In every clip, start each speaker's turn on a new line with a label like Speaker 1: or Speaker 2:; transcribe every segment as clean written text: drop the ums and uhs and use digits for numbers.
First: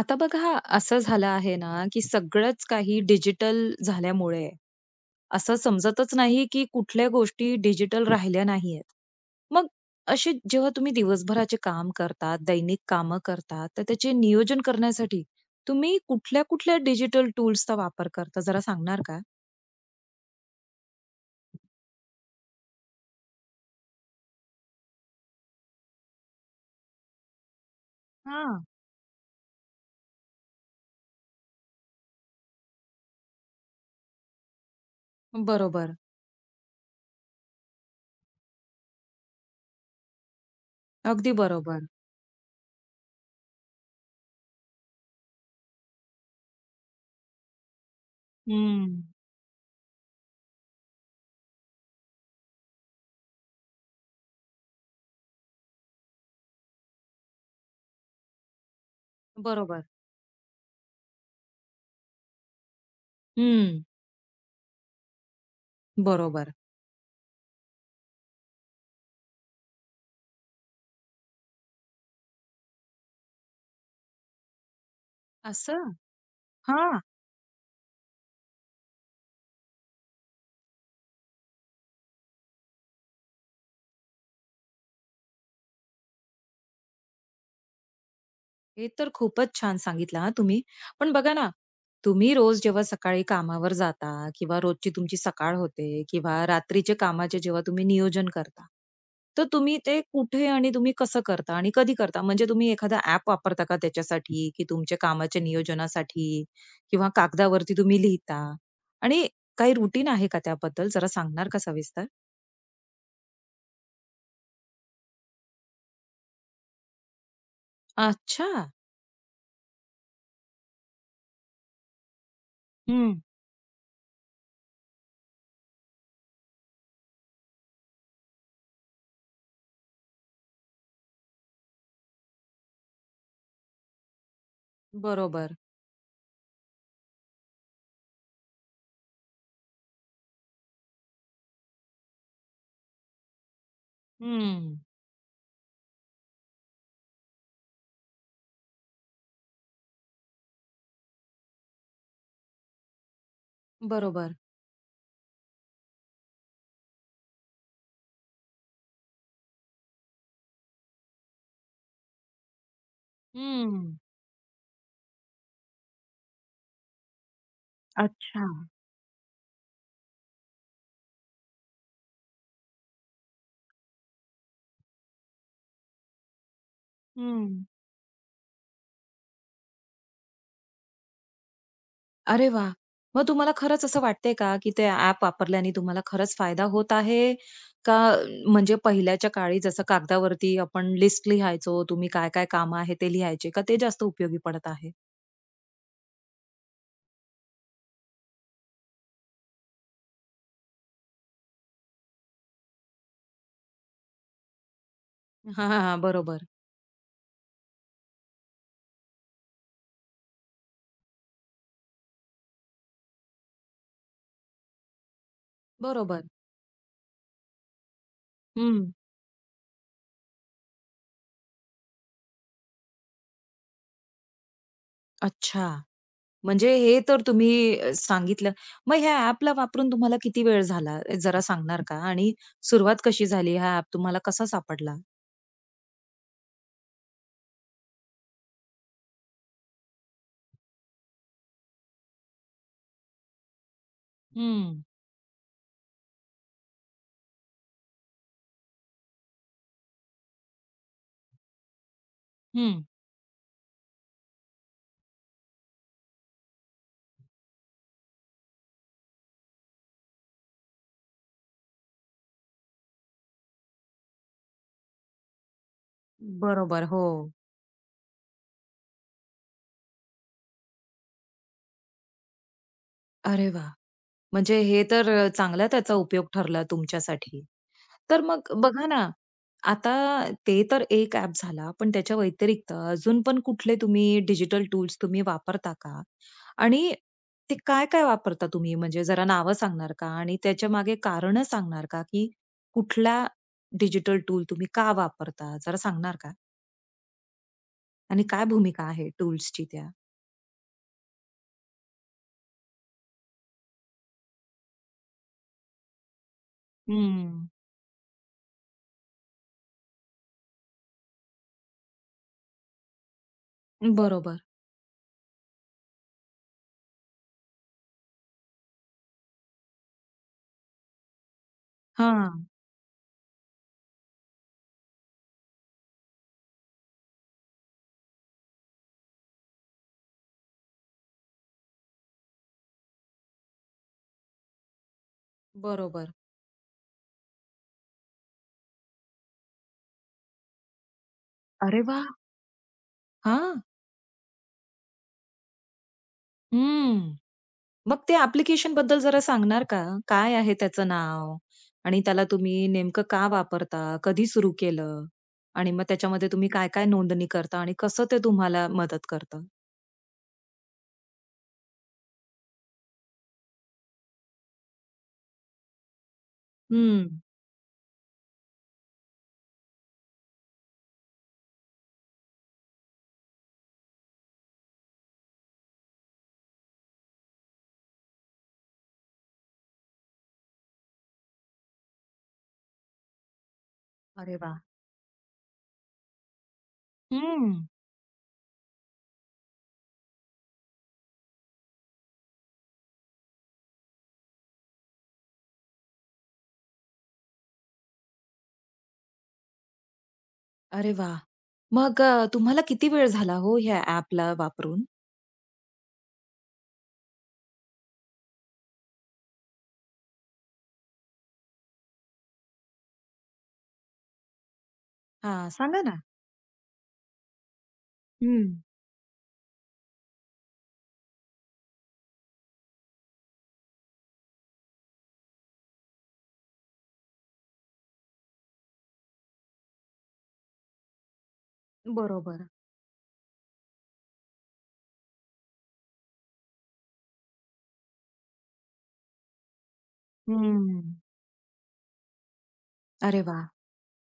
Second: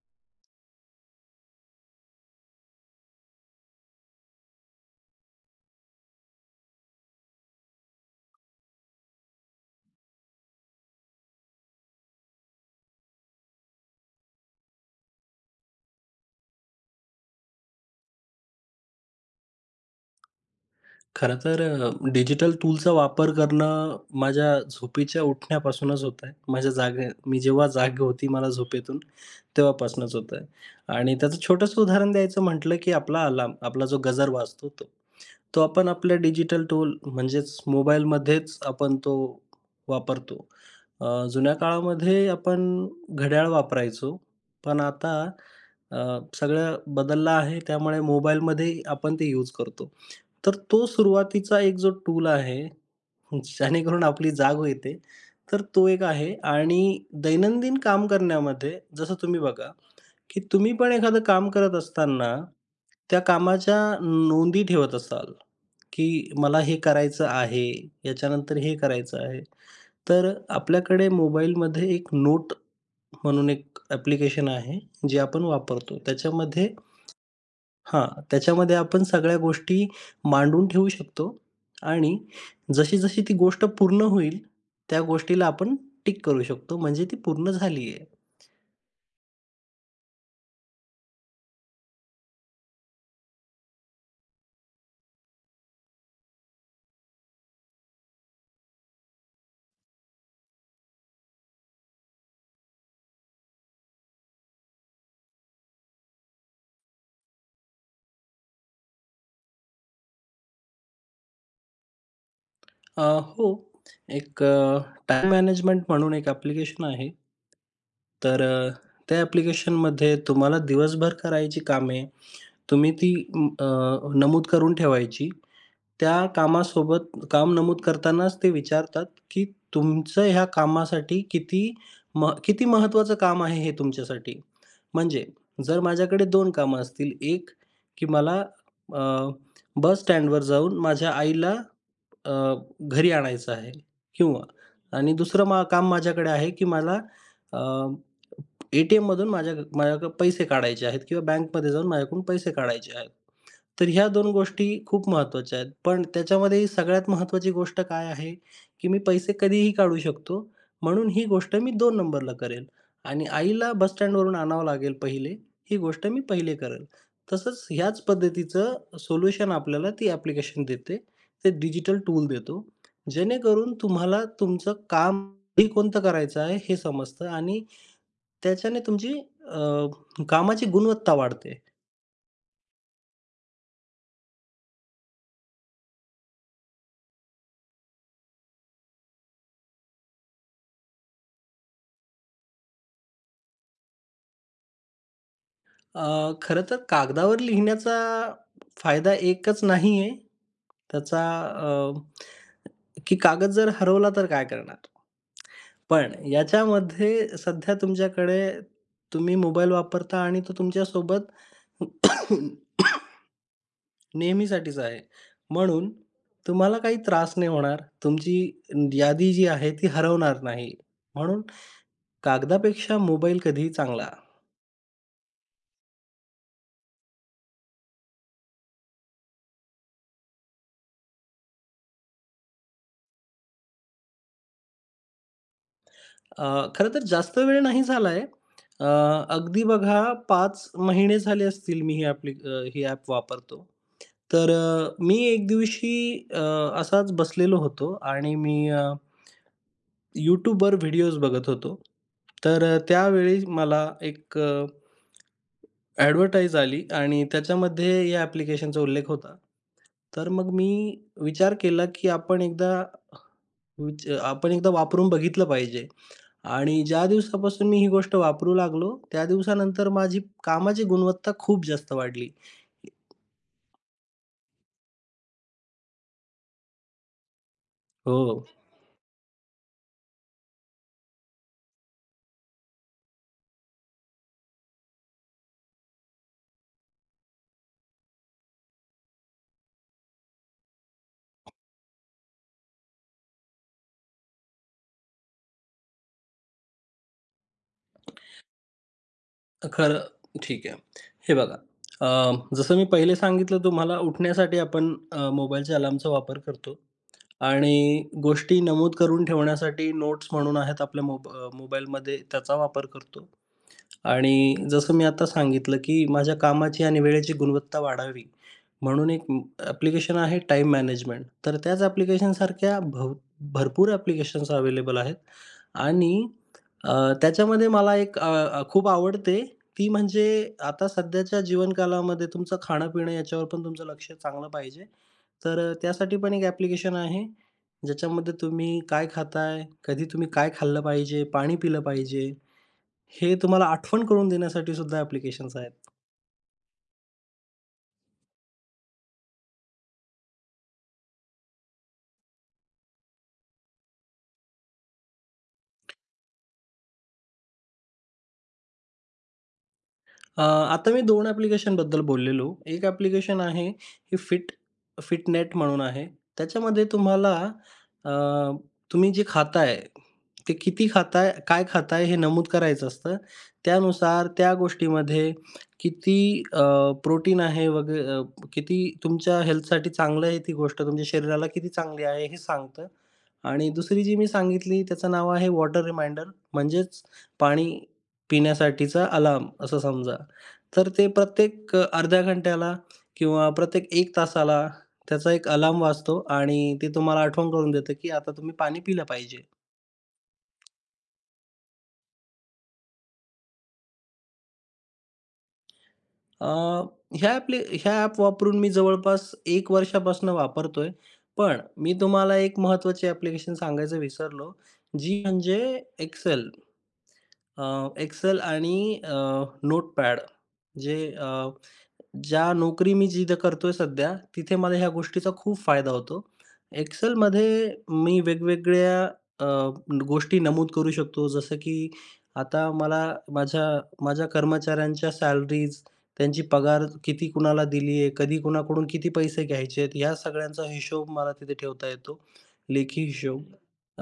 Speaker 1: आता बघा असं झालं आहे ना, की सगळंच काही डिजिटल झाल्यामुळे असं समजतच नाही, की कुठल्या गोष्टी डिजिटल राहिल्या नाहीयेत. मग असे जेव्हा तुम्ही दिवसभराचे काम करतात, दैनिक कामं करतात, तर त्याचे नियोजन करण्यासाठी तुम्ही कुठल्या-कुठल्या डिजिटल टूल्सचा वापर करता जरा सांगणार का?
Speaker 2: खरं तर डिजिटल टूलचा वापर करणं माझ्या झोपेच्या उठण्यापासूनच होत आहे. माझ्या जागे मी जेव्हा जाग होती मला
Speaker 1: हां.
Speaker 2: झोपेतून, तेव्हापासूनच होत आहे. आणि त्याचं छोटंसं उदाहरण द्यायचं म्हटलं, की आपला अलार्म, आपला जो गजर वाजतो तो. तो आपण
Speaker 1: बरोबर.
Speaker 2: आपल्या डिजिटल टूल म्हणजेच मोबाईलमध्येच आपण तो वापरतो. अ,
Speaker 1: अगदी
Speaker 2: जुन्या
Speaker 1: बरोबर.
Speaker 2: काळामध्ये आपण घड्याळ वापरायचो, पण आता अ, सगळं बदललं आहे, त्यामुळे मोबाईलमध्ये
Speaker 1: हं.
Speaker 2: आपण ते यूज करतो. तर तो सुरुवातीचा एक जो टूल आहे, जेणेकरून आपली जाग येते, तर तो एक आहे. आणि दैनंदिन काम करण्यामध्ये जसं तुम्ही बघा,
Speaker 1: बरोबर.
Speaker 2: की तुम्ही पण एखादं काम करत असताना, त्या कामाच्या
Speaker 1: हं.
Speaker 2: नोंदी ठेवत असाल, की
Speaker 1: बरोबर.
Speaker 2: मला हे करायचं आहे, याच्यानंतर हे करायचं आहे. तर आपल्याकडे मोबाईलमध्ये एक नोट म्हणून एक ॲप्लिकेशन आहे, जे आपण
Speaker 1: असं?
Speaker 2: वापरतो. त्याच्यामध्ये
Speaker 1: हां.
Speaker 2: हां, त्याच्यामध्ये आपण सगळ्या गोष्टी मांडून ठेवू शकतो आणि जशी-जशी ती गोष्ट पूर्ण होईल, त्या गोष्टीला आपण टिक करू शकतो, म्हणजे ती पूर्ण झाली आहे.
Speaker 1: हे तर खूपच छान सांगितलं हां तुम्ही. पण बघा ना, तुम्ही रोज जेव्हा सकाळी कामावर जाता किंवा रोजची तुमची सकाळ होते किंवा रात्रीचे कामाचे जेव्हा तुम्ही नियोजन करता, तर तुम्ही ते कुठे आणि तुम्ही कसं करता आणि कधी करता? म्हणजे तुम्ही एखादा ॲप वापरता का त्याच्यासाठी, की तुमच्या कामाच्या नियोजनासाठी किंवा कागदावरती तुम्ही लिहिता? आणि काही रुटीन आहे का त्याबद्दल? जरा सांगणार का सविस्तर?
Speaker 2: अ, हो, एक टाईम मॅनेजमेंट म्हणून एक ॲप्लिकेशन आहे. तर
Speaker 1: अच्छा.
Speaker 2: त्या ॲप्लिकेशनमध्ये तुम्हाला दिवसभर करायची कामे तुम्ही ती
Speaker 1: हं.
Speaker 2: नमूद करून ठेवायची. त्या कामासोबत काम नमूद करतानाच ते विचारतात, की तुमचं ह्या कामासाठी किती महत्त्वाचं काम आहे हे तुमच्यासाठी? म्हणजे
Speaker 1: बरोबर.
Speaker 2: जर माझ्याकडे 2 कामं असतील, एक की मला अ, बस स्टँडवर जाऊन माझ्या आईला अ, घरी आणायचं आहे किंवा,
Speaker 1: हं.
Speaker 2: आणि दुसरं काम माझ्याकडे आहे, की मला अ, ए-टी-एममधून माझ्याकडे पैसे काढायचे आहेत किंवा बँकमध्ये जाऊन माझ्याकडून पैसे काढायचे आहेत. तर ह्या 2
Speaker 1: बरोबर.
Speaker 2: गोष्टी खूप महत्त्वाच्या आहेत. पण त्याच्यामध्ये सगळ्यात महत्त्वाची गोष्ट काय आहे, की मी पैसे कधीही काढू शकतो. म्हणून ही गोष्ट मी 2 नंबरला करेल आणि आईला बस
Speaker 1: हं.
Speaker 2: स्टँडवरून आणावं लागेल पहिले, ही गोष्ट मी पहिले करेल. तसंच ह्याच
Speaker 1: अच्छा.
Speaker 2: पद्धतीचं सोल्युशन आपल्याला ती ॲप्लिकेशन देते. ते डिजिटल टूल देतो. जेणेकरून तुम्हाला तुमचं काम कधी कोणतं करायचं आहे हे समजतं आणि
Speaker 1: हं.
Speaker 2: त्याच्याने तुमची अ, कामाची गुणवत्ता वाढते.
Speaker 1: अरे वाह! मग तुम्हाला खरंच असं वाटतंय का, की ते ॲप वापरल्याने तुम्हाला खरंच फायदा होत आहे? का म्हणजे पहिल्याच्या काळी जसं कागदावरती आपण लिस्ट लिहायचो, तुम्ही काय-काय कामं आहे ते लिहायचे, का ते जास्त उपयोगी पडत आहे?
Speaker 2: अ, खरं तर कागदावर लिहिण्याचा फायदा एकच नाही आहे. त्याचा की कागद जर हरवला तर काय करणार?
Speaker 1: हां, हां, हां.
Speaker 2: पण
Speaker 1: बरोबर,
Speaker 2: याच्यामध्ये सध्या तुमच्याकडे तुम्ही मोबाईल वापरता आणि तो तुमच्यासोबत नेहमीसाठीच आहे. म्हणून
Speaker 1: बरोबर.
Speaker 2: तुम्हाला काही त्रास नाही होणार.
Speaker 1: हं.
Speaker 2: तुमची यादी जी आहे ती हरवणार नाही. म्हणून कागदापेक्षा मोबाईल कधीही चांगला.
Speaker 1: अच्छा. म्हणजे हे तर तुम्ही सांगितलं. मग ह्या ॲपला वापरून तुम्हाला किती वेळ झाला, जरा सांगणार का? आणि सुरुवात कशी झाली? हा ॲप तुम्हाला कसा सापडला?
Speaker 2: खरं तर जास्त वेळ नाही झालाय. अ, अगदी बघा, 5 महिने झाले असतील मी ही ॲप वापरतो. तर
Speaker 1: हं,
Speaker 2: मी एक दिवशी अ, असाच बसलेलो होतो आणि मी YouTubeवर व्हिडिओज बघत होतो. तर
Speaker 1: हं.
Speaker 2: त्यावेळी मला एक ॲडव्हर्टाइज आली आणि त्याच्यामध्ये या ॲप्लिकेशनचा उल्लेख होता. तर मग मी विचार केला, की आपण एकदा वापरून बघितलं पाहिजे. आणि
Speaker 1: बरोबर. हो.
Speaker 2: ज्या दिवसापासून मी ही गोष्ट वापरू लागलो, त्या दिवसानंतर माझी कामाची गुणवत्ता खूप जास्त वाढली.
Speaker 1: अरे वाह! म्हणजे हे तर चांगला त्याचा उपयोग ठरला तुमच्यासाठी. तर
Speaker 2: हो.
Speaker 1: मग बघा ना, आता ते तर एक ॲप झाला, पण त्याच्या व्यतिरिक्त अजून पण कुठले तुम्ही डिजिटल टूल्स वापरता का? आणि ते काय-काय वापरता तुम्ही? म्हणजे जरा नावं सांगणार का? आणि त्याच्यामागे कारणं सांगणार का, की कुठला डिजिटल टूल तुम्ही का वापरता? जरा सांगणार का? आणि काय भूमिका आहे टूल्सची त्या?
Speaker 2: खरं ठीक आहे. हे बघा, जसं मी पहिले सांगितलं, तुम्हाला उठण्यासाठी आपण मोबाईलच्या अलार्मचा वापर करतो
Speaker 1: हं.
Speaker 2: आणि गोष्टी नमूद करून ठेवण्यासाठी नोट्स म्हणून आहेत आपल्या मोबाईलमध्ये त्याचा वापर करतो.
Speaker 1: बरोबर.
Speaker 2: आणि जसं मी आता सांगितलं, की माझ्या कामाची आणि वेळेची गुणवत्ता वाढावी, म्हणून एक म ॲप्लिकेशन आहे टाईम मॅनेजमेंट. तर त्याच
Speaker 1: हां.
Speaker 2: ॲप्लिकेशनसारख्या भरपूर ॲप्लिकेशन्स अवेलेबल आहेत आणि अ, त्याच्यामध्ये मला एक अ, अ, खूप आवडते, ती म्हणजे आता सध्याच्या जीवनकालामध्ये तुमचं खाणं-पिणं याच्यावर पण तुमचं लक्ष चांगलं पाहिजे. तर
Speaker 1: बरोबर.
Speaker 2: त्यासाठी पण एक ॲप्लिकेशन आहे, ज्याच्यामध्ये तुम्ही काय खाताय, कधी तुम्ही काय खाल्लं पाहिजे, पाणी पिलं
Speaker 1: अरे वाह!
Speaker 2: पाहिजे, हे
Speaker 1: हां.
Speaker 2: तुम्हाला आठवण करून देण्यासाठी सुद्धा ॲप्लिकेशन्स आहेत.
Speaker 1: हं. मग ते ॲप्लिकेशनबद्दल जरा सांगणार का? काय आहे त्याचं नाव? आणि त्याला तुम्ही नेमकं का वापरता? कधी सुरू केलं? आणि मग त्याच्यामध्ये तुम्ही काय-काय नोंदणी करता आणि कसं ते तुम्हाला मदत करतं?
Speaker 2: आता मी 2 ॲप्लिकेशनबद्दल बोललेलो. एक ॲप्लिकेशन आहे हे फिटनेट म्हणून आहे. त्याच्यामध्ये
Speaker 1: हं.
Speaker 2: तुम्हाला अ, तुम्ही जे खाताय, ते किती खाताय, काय खाताय हे नमूद करायचं असतं. त्यानुसार त्या गोष्टीमध्ये किती अ, प्रोटीन आहे वगैरे, किती तुमच्या हेल्थसाठी चांगलं आहे ती गोष्ट, तुमच्या शरीराला किती चांगली आहे हे सांगतं. आणि दुसरी जी मी
Speaker 1: अरे वाह!
Speaker 2: सांगितली त्याचं नाव आहे वॉटर रिमाइंडर, म्हणजेच
Speaker 1: हं.
Speaker 2: पाणी पिण्यासाठीचा अलार्म असं समजा. तर ते प्रत्येक अर्ध्या घंट्याला किंवा प्रत्येक 1 तासाला त्याचा एक अलार्म वाजतो आणि ते तुम्हाला आठवण करून देतं, की आता तुम्ही पाणी पिलं पाहिजे.
Speaker 1: अरे वाह! मग तुम्हाला किती वेळ झाला हो ह्या ॲपला वापरून?
Speaker 2: अ, ह्या ॲप वापरून मी जवळपास 1 वर्षापासून वापरतोय. पण मी तुम्हाला एक महत्त्वाची ॲप्लिकेशन सांगायचं विसरलो, जी
Speaker 1: हां,
Speaker 2: म्हणजे
Speaker 1: सांगा ना?
Speaker 2: Excel. अ, Excel
Speaker 1: हं.
Speaker 2: आणि नोटपॅड जे अ, ज्या नोकरी मी जिथं करतोय सध्या, तिथे मला ह्या गोष्टीचा खूप फायदा होतो. Excelमध्ये मी वेगवेगळ्या अ, गोष्टी नमूद करू शकतो. जसं की
Speaker 1: बरोबर.
Speaker 2: आता मला माझ्या माझ्या कर्मचाऱ्यांच्या सॅलरीज, त्यांची पगार किती कुणाला दिली आहे, कधी कुणाकडून किती पैसे घ्यायचे आहेत, ह्या सगळ्यांचा
Speaker 1: हं.
Speaker 2: हिशोब मला तिथे ठेवता येतो, लेखी
Speaker 1: अरे
Speaker 2: हिशोब.
Speaker 1: वाह!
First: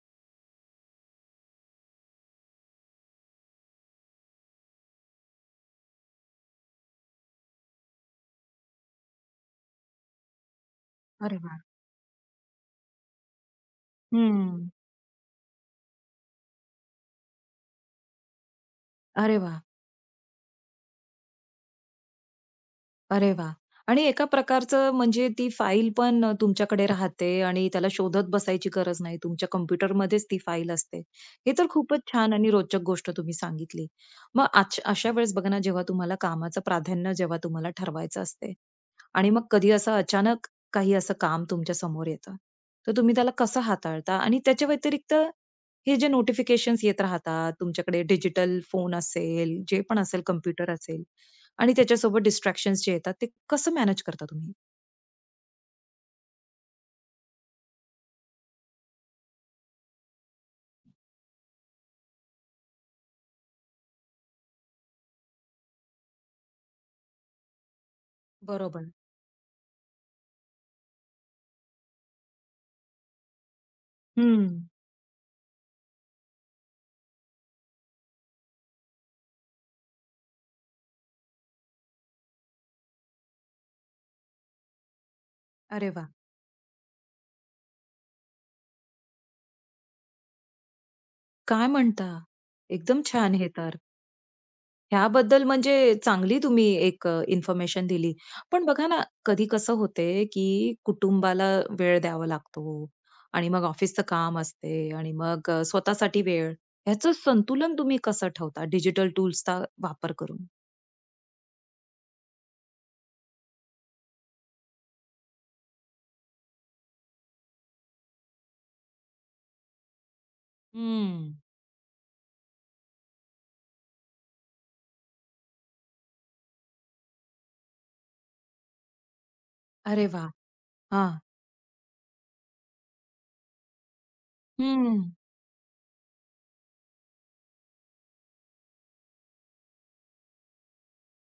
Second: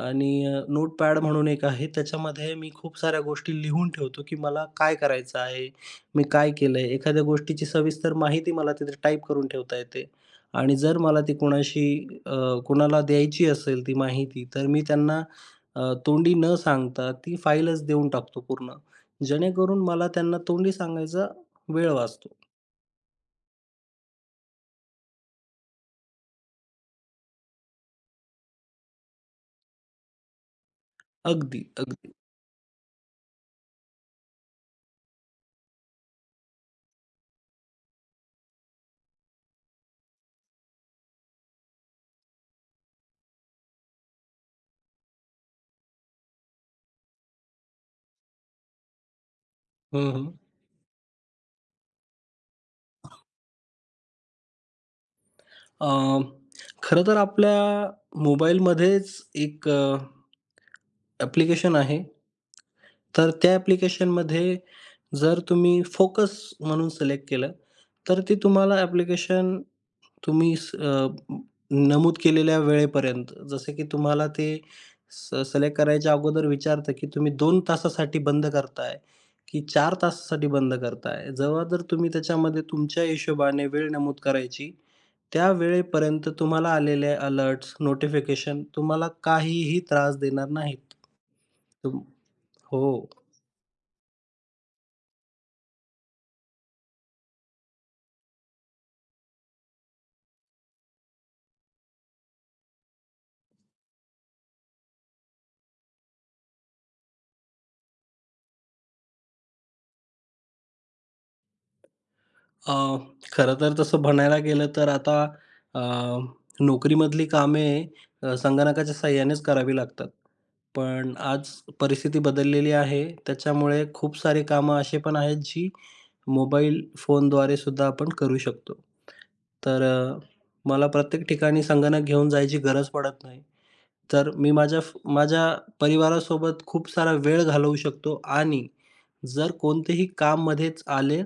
Speaker 2: आणि नोटपॅड म्हणून एक आहे, त्याच्यामध्ये मी खूप साऱ्या गोष्टी लिहून ठेवतो, की मला काय करायचं आहे, मी काय केलंय? एखाद्या गोष्टीची सविस्तर माहिती मला तिथे टाईप करून ठेवता येते आणि जर मला ती
Speaker 1: अरे वाह!
Speaker 2: अ, कोणाला द्यायची असेल ती माहिती, तर
Speaker 1: हं.
Speaker 2: मी त्यांना तोंडी न सांगता ती फाईलच देऊन टाकतो पूर्ण.
Speaker 1: अरे वाह!
Speaker 2: जेणेकरून मला त्यांना तोंडी सांगायचा वेळ वाचतो.
Speaker 1: अरे वाह! आणि एका प्रकारचं म्हणजे ती फाईल पण तुमच्याकडे राहते आणि त्याला शोधत बसायची गरज नाही. तुमच्या कॉम्प्युटरमध्येच ती फाईल असते. हे
Speaker 2: अगदी,
Speaker 1: तर खूपच
Speaker 2: अगदी.
Speaker 1: छान आणि रोचक गोष्ट तुम्ही सांगितली. मग अशा वेळेस बघा ना, जेव्हा तुम्हाला कामाचं प्राधान्य जेव्हा तुम्हाला ठरवायचं असते आणि मग कधी असं अचानक काही असं काम तुमच्या समोर येतं, तर तुम्ही त्याला कसं हाताळता? आणि त्याच्या व्यतिरिक्त हे जे नोटिफिकेशन्स येत राहतात, तुमच्याकडे डिजिटल फोन असेल, जे पण
Speaker 2: हं,
Speaker 1: असेल,
Speaker 2: हं.
Speaker 1: कॉम्प्युटर असेल, आणि त्याच्यासोबत डिस्ट्रॅक्शन्स जे येतात ते कसं मॅनेज करता तुम्ही?
Speaker 2: अ, खरं तर आपल्या मोबाईलमध्येच एक ॲप्लिकेशन आहे. तर त्या ॲप्लिकेशनमध्ये जर तुम्ही फोकस म्हणून सिलेक्ट केलं, तर ते तुम्हाला
Speaker 1: बरोबर.
Speaker 2: ॲप्लिकेशन तुम्ही नमूद केलेल्या वेळेपर्यंत, जसं की तुम्हाला
Speaker 1: हं.
Speaker 2: ते सिलेक्ट करायच्या अगोदर विचारतं, की तुम्ही 2 तासासाठी बंद करताय, की 4 तासासाठी बंद करताय. जेव्हा जर तुम्ही त्याच्यामध्ये तुमच्या हिशोबाने वेळ नमूद करायची, त्या
Speaker 1: अरे वा,
Speaker 2: वेळेपर्यंत तुम्हाला आलेले अलर्ट्स, नोटिफिकेशन तुम्हाला काहीही त्रास देणार नाहीत.
Speaker 1: काय
Speaker 2: तुम
Speaker 1: म्हणता? एकदम
Speaker 2: हो.
Speaker 1: छान हे तर. ह्याबद्दल म्हणजे चांगली तुम्ही एक इन्फॉर्मेशन दिली. पण बघा ना, कधी कसं होते, की कुटुंबाला वेळ द्यावा लागतो आणि मग ऑफिसचं काम असते आणि मग स्वतःसाठी वेळ. ह्याचं संतुलन तुम्ही कसं ठेवता डिजिटल टूल्सचा वापर करून?
Speaker 2: अ, खरं तर तसं म्हणायला गेलं तर आता अ, नोकरीमधली कामे संगणकाच्या साहाय्यानेच करावी लागतात. पण
Speaker 1: हं.
Speaker 2: आज परिस्थिती बदललेली आहे. त्याच्यामुळे खूप सारे कामं असे पण आहेत जी मोबाईल फोनद्वारे सुद्धा आपण करू शकतो. तर
Speaker 1: अरे वाह!
Speaker 2: मला
Speaker 1: हां.
Speaker 2: प्रत्येक ठिकाणी संगणक घेऊन जायची गरज पडत नाही. तर मी माझ्या फ
Speaker 1: हं,
Speaker 2: माझ्या परिवारासोबत खूप सारा वेळ घालवू शकतो आणि जर कोणतेही काम मध्येच आले,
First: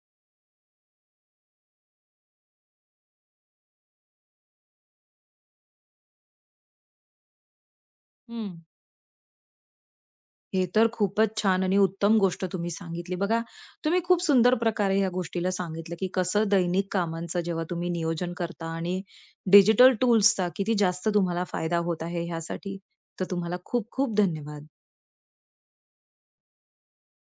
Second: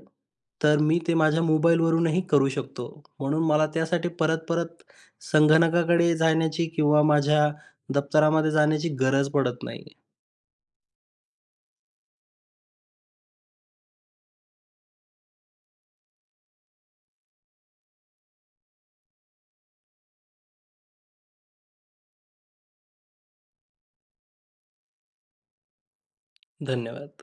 Speaker 2: तर मी ते माझ्या मोबाईलवरूनही करू शकतो. म्हणून मला त्यासाठी परत-परत संगणकाकडे जाण्याची किंवा माझ्या दप्तरामध्ये
Speaker 1: हं.
Speaker 2: जाण्याची गरज पडत नाही.
Speaker 1: हे तर खूपच छान आणि उत्तम गोष्ट तुम्ही सांगितली. बघा, तुम्ही खूप सुंदर प्रकारे या गोष्टीला सांगितलं, की कसं दैनिक कामांचं जेव्हा तुम्ही नियोजन करता आणि डिजिटल टूल्सचा किती जास्त तुम्हाला फायदा होत आहे ह्यासाठी. तर तुम्हाला खूप खूप धन्यवाद.
Speaker 2: धन्यवाद.